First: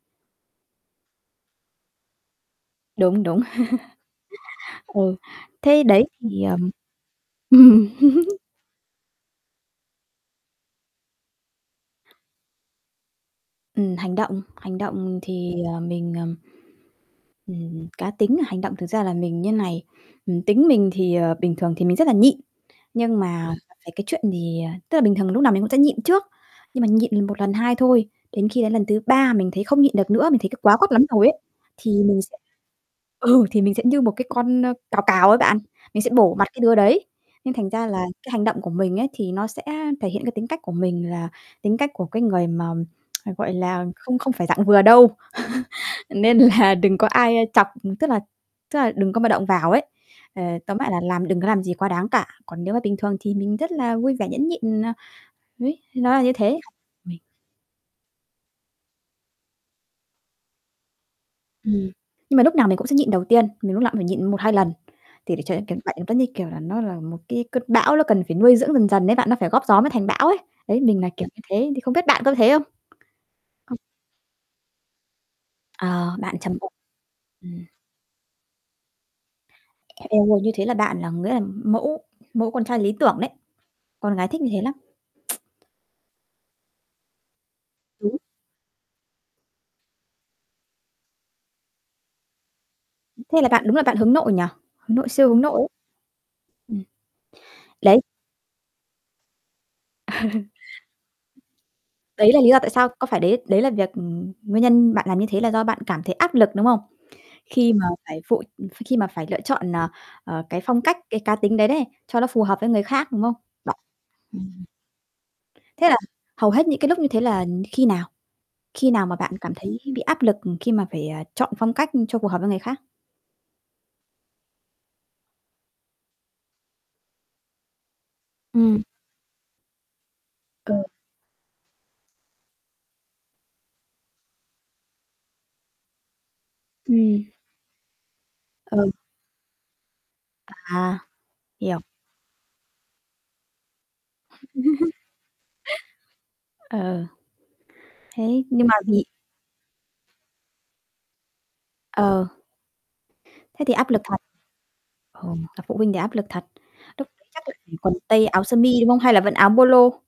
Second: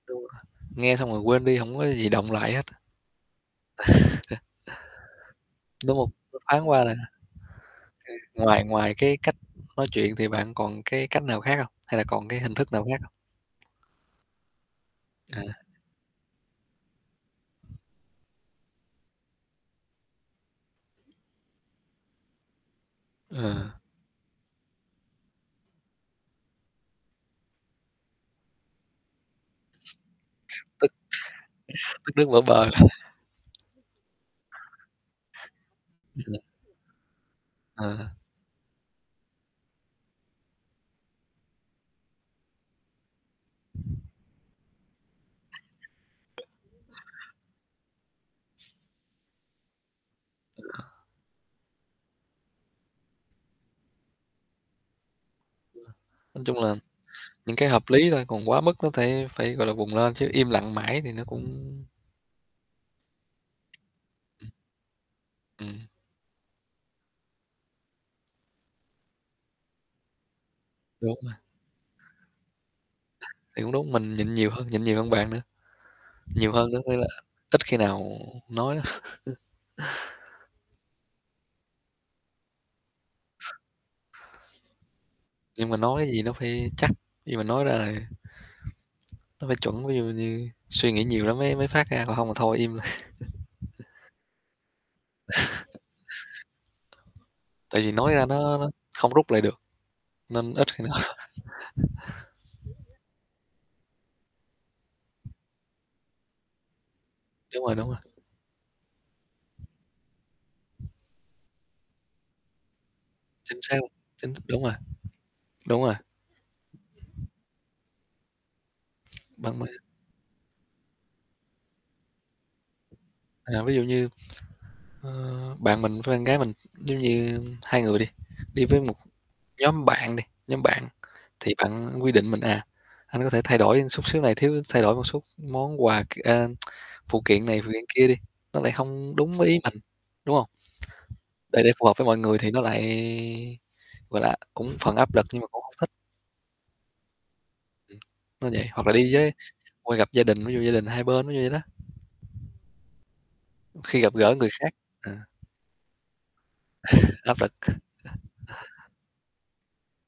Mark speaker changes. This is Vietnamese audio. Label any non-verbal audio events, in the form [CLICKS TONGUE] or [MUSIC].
Speaker 1: Đúng rồi, nghe xong rồi quên đi hổng có gì đọng lại hết.
Speaker 2: Đúng, đúng.
Speaker 1: Ờ.
Speaker 2: [CHUCKLES] Ừ, thế
Speaker 1: Đúng
Speaker 2: đấy,
Speaker 1: hông? Nó
Speaker 2: thì,
Speaker 1: thoáng
Speaker 2: ờm
Speaker 1: qua thôi ha. Kê.
Speaker 2: [LAUGHS]
Speaker 1: Ngoài ngoài cái cách nói chuyện thì bạn còn cái cách nào khác hông, hay là còn cái hình thức nào khác hông?
Speaker 2: Ừm, hành động, hành động thì,
Speaker 1: À.
Speaker 2: ờ, mình, ờm, ừm, cá tính là hành động thực ra là mình như này, ừm, tính mình thì ờ, bình thường thì mình rất là nhịn, nhưng mà
Speaker 1: À.
Speaker 2: về cái chuyện thì ờ, tức là bình thường mình lúc nào mình cũng sẽ nhịn trước, nhưng mà nhịn lần 1, lần 2 thôi, đến khi đến lần thứ 3 mình thấy không nhịn được nữa, mình thấy c quá
Speaker 1: Tức
Speaker 2: quắt lắm rồi ấy, thì
Speaker 1: [CHUCKLES] tức
Speaker 2: mình
Speaker 1: nước
Speaker 2: sẽ
Speaker 1: vỡ bờ.
Speaker 2: ừ,
Speaker 1: [CHUCKLES]
Speaker 2: thì mình sẽ như một cái con, ơ, cào cào ấy bạn, mình sẽ bổ
Speaker 1: [UNINTELLIGIBLE]
Speaker 2: mặt cái đứa đấy. Nên thành ra là,
Speaker 1: Ờ.
Speaker 2: cái hành động của mình ấy, thì, nó sẽ thể hiện cái tính cách của mình là, tính cách của cái người mà [CLICKS TONGUE] gọi là không không phải dạng vừa đâu. [CHUCKLES] Nên là đừng có ai, ơ, chọc, ừ, tức là tức là đừng có mà động vào ấy. Ờ, tóm lại là
Speaker 1: [UNINTELLIGIBLE]
Speaker 2: làm đừng có làm gì quá đáng cả, còn nếu mà bình thường thì mình rất là vui vẻ nhẫn nhịn, à,
Speaker 1: Ừ.
Speaker 2: [UNINTELLIGIBLE] nó là như
Speaker 1: Nói
Speaker 2: thế.
Speaker 1: chung là,
Speaker 2: Mình
Speaker 1: những cái hợp lý thôi, còn quá mức nó phải phải, gọi là, vùng lên, chứ im lặng mãi thì nó cũng
Speaker 2: Ừm. Nhưng mà lúc nào mình cũng sẽ nhịn đầu tiên, mình lúc nào cũng phải nhịn một
Speaker 1: Ừm.
Speaker 2: hai lần. Thì để cho
Speaker 1: Ừm.
Speaker 2: [UNINTELLIGIBLE] giống như kiểu là nó là một cái cơn bão nó cần phải nuôi dưỡng dần dần ấy bạn, nó phải góp gió mới thành bão ấy. Đấy, mình là
Speaker 1: Đúng
Speaker 2: kiểu
Speaker 1: rồi.
Speaker 2: như thế thì không biết bạn có thế không?
Speaker 1: Thì cũng
Speaker 2: [UNINTELLIGIBLE]
Speaker 1: đúng, mình nhịn nhiều hơn nhịn nhiều hơn bạn nữa.
Speaker 2: Ờ, bạn
Speaker 1: Nhiều
Speaker 2: trầm [UNINTELLIGIBLE]
Speaker 1: hơn nữa, nên là
Speaker 2: ừm.
Speaker 1: ít khi nào nói lắm. [CHUCKLES]
Speaker 2: Eo ôi, như thế là bạn là nghĩa là mẫu mẫu con trai lý tưởng đấy, con gái thích như thế lắm. [TSK]
Speaker 1: Nhưng mà nói cái gì nó phải chắc, nhưng mà nói ra là
Speaker 2: Đúng.
Speaker 1: nó phải chuẩn. Ví dụ như suy nghĩ nhiều lắm mới mới phát ra, còn hông thì thôi im.
Speaker 2: Thế là bạn đúng là bạn
Speaker 1: [CHUCKLES]
Speaker 2: hướng nội nhỉ, hướng nội, siêu hướng nội ấy. Ừm.
Speaker 1: [CHUCKLES] Tại vì
Speaker 2: Đấy.
Speaker 1: nói ra nó nó không rút lại được, nên ít khi nào
Speaker 2: [CHUCKLES] Đấy là lý do tại sao, có phải đấy đấy là việc ừm, nguyên nhân bạn làm như thế là do bạn cảm thấy áp lực, đúng không?
Speaker 1: Đúng
Speaker 2: Khi
Speaker 1: rồi,
Speaker 2: mà
Speaker 1: đúng rồi.
Speaker 2: phải phụ, ph khi mà phải lựa chọn, ờ, ờ, cái phong cách cái cá tính đấy đấy, cho nó phù hợp với người khác, đúng không?
Speaker 1: Chính
Speaker 2: Bạn
Speaker 1: xác luôn, chính th đúng
Speaker 2: ừm.
Speaker 1: rồi. Đúng
Speaker 2: Thế
Speaker 1: rồi.
Speaker 2: là, hầu hết những cái lúc như thế là, ừm, khi nào? Khi nào mà bạn cảm
Speaker 1: Bằng mà.
Speaker 2: thấy bị áp lực, ừm, khi mà phải à, chọn phong cách cho phù hợp với người khác?
Speaker 1: À, ví dụ như, ờ, bạn mình với bạn gái mình, giống như hai người đi, đi với
Speaker 2: Ừm.
Speaker 1: một nhóm bạn đi, nhóm
Speaker 2: Ờ.
Speaker 1: bạn, thì bạn quy định mình: "À, anh có thể thay đổi xúc xíu này thiếu thay đổi một xúc món quà k à, [TSK] phụ
Speaker 2: Ừm.
Speaker 1: kiện này, phụ kiện kia đi." Nó lại
Speaker 2: Ừ.
Speaker 1: không đúng với ý mình, đúng không?
Speaker 2: À,
Speaker 1: [TSK] Để để
Speaker 2: hiểu.
Speaker 1: phù hợp với mọi người thì nó lại, gọi là, cũng phần áp lực nhưng mà cũng hông thích.
Speaker 2: [CHUCKLES] Ờ.
Speaker 1: Ừm,
Speaker 2: Thế,
Speaker 1: nó
Speaker 2: nhưng
Speaker 1: vậy,
Speaker 2: mà
Speaker 1: hoặc là
Speaker 2: vì
Speaker 1: đi với qua gặp gia đình, ví dụ gia đình hai bên, ví dụ vậy đó.
Speaker 2: Ờ. Thế thì áp lực
Speaker 1: Khi gặp
Speaker 2: thật.
Speaker 1: gỡ người khác, ờ.
Speaker 2: Ờ, gặp phụ huynh thì áp lực thật, lúc
Speaker 1: [CHUCKLES]
Speaker 2: đấy
Speaker 1: Áp
Speaker 2: chắc là
Speaker 1: lực.
Speaker 2: phải quần tây, áo
Speaker 1: [CHUCKLES]
Speaker 2: sơ mi, đúng không? Hay là vẫn áo Polo?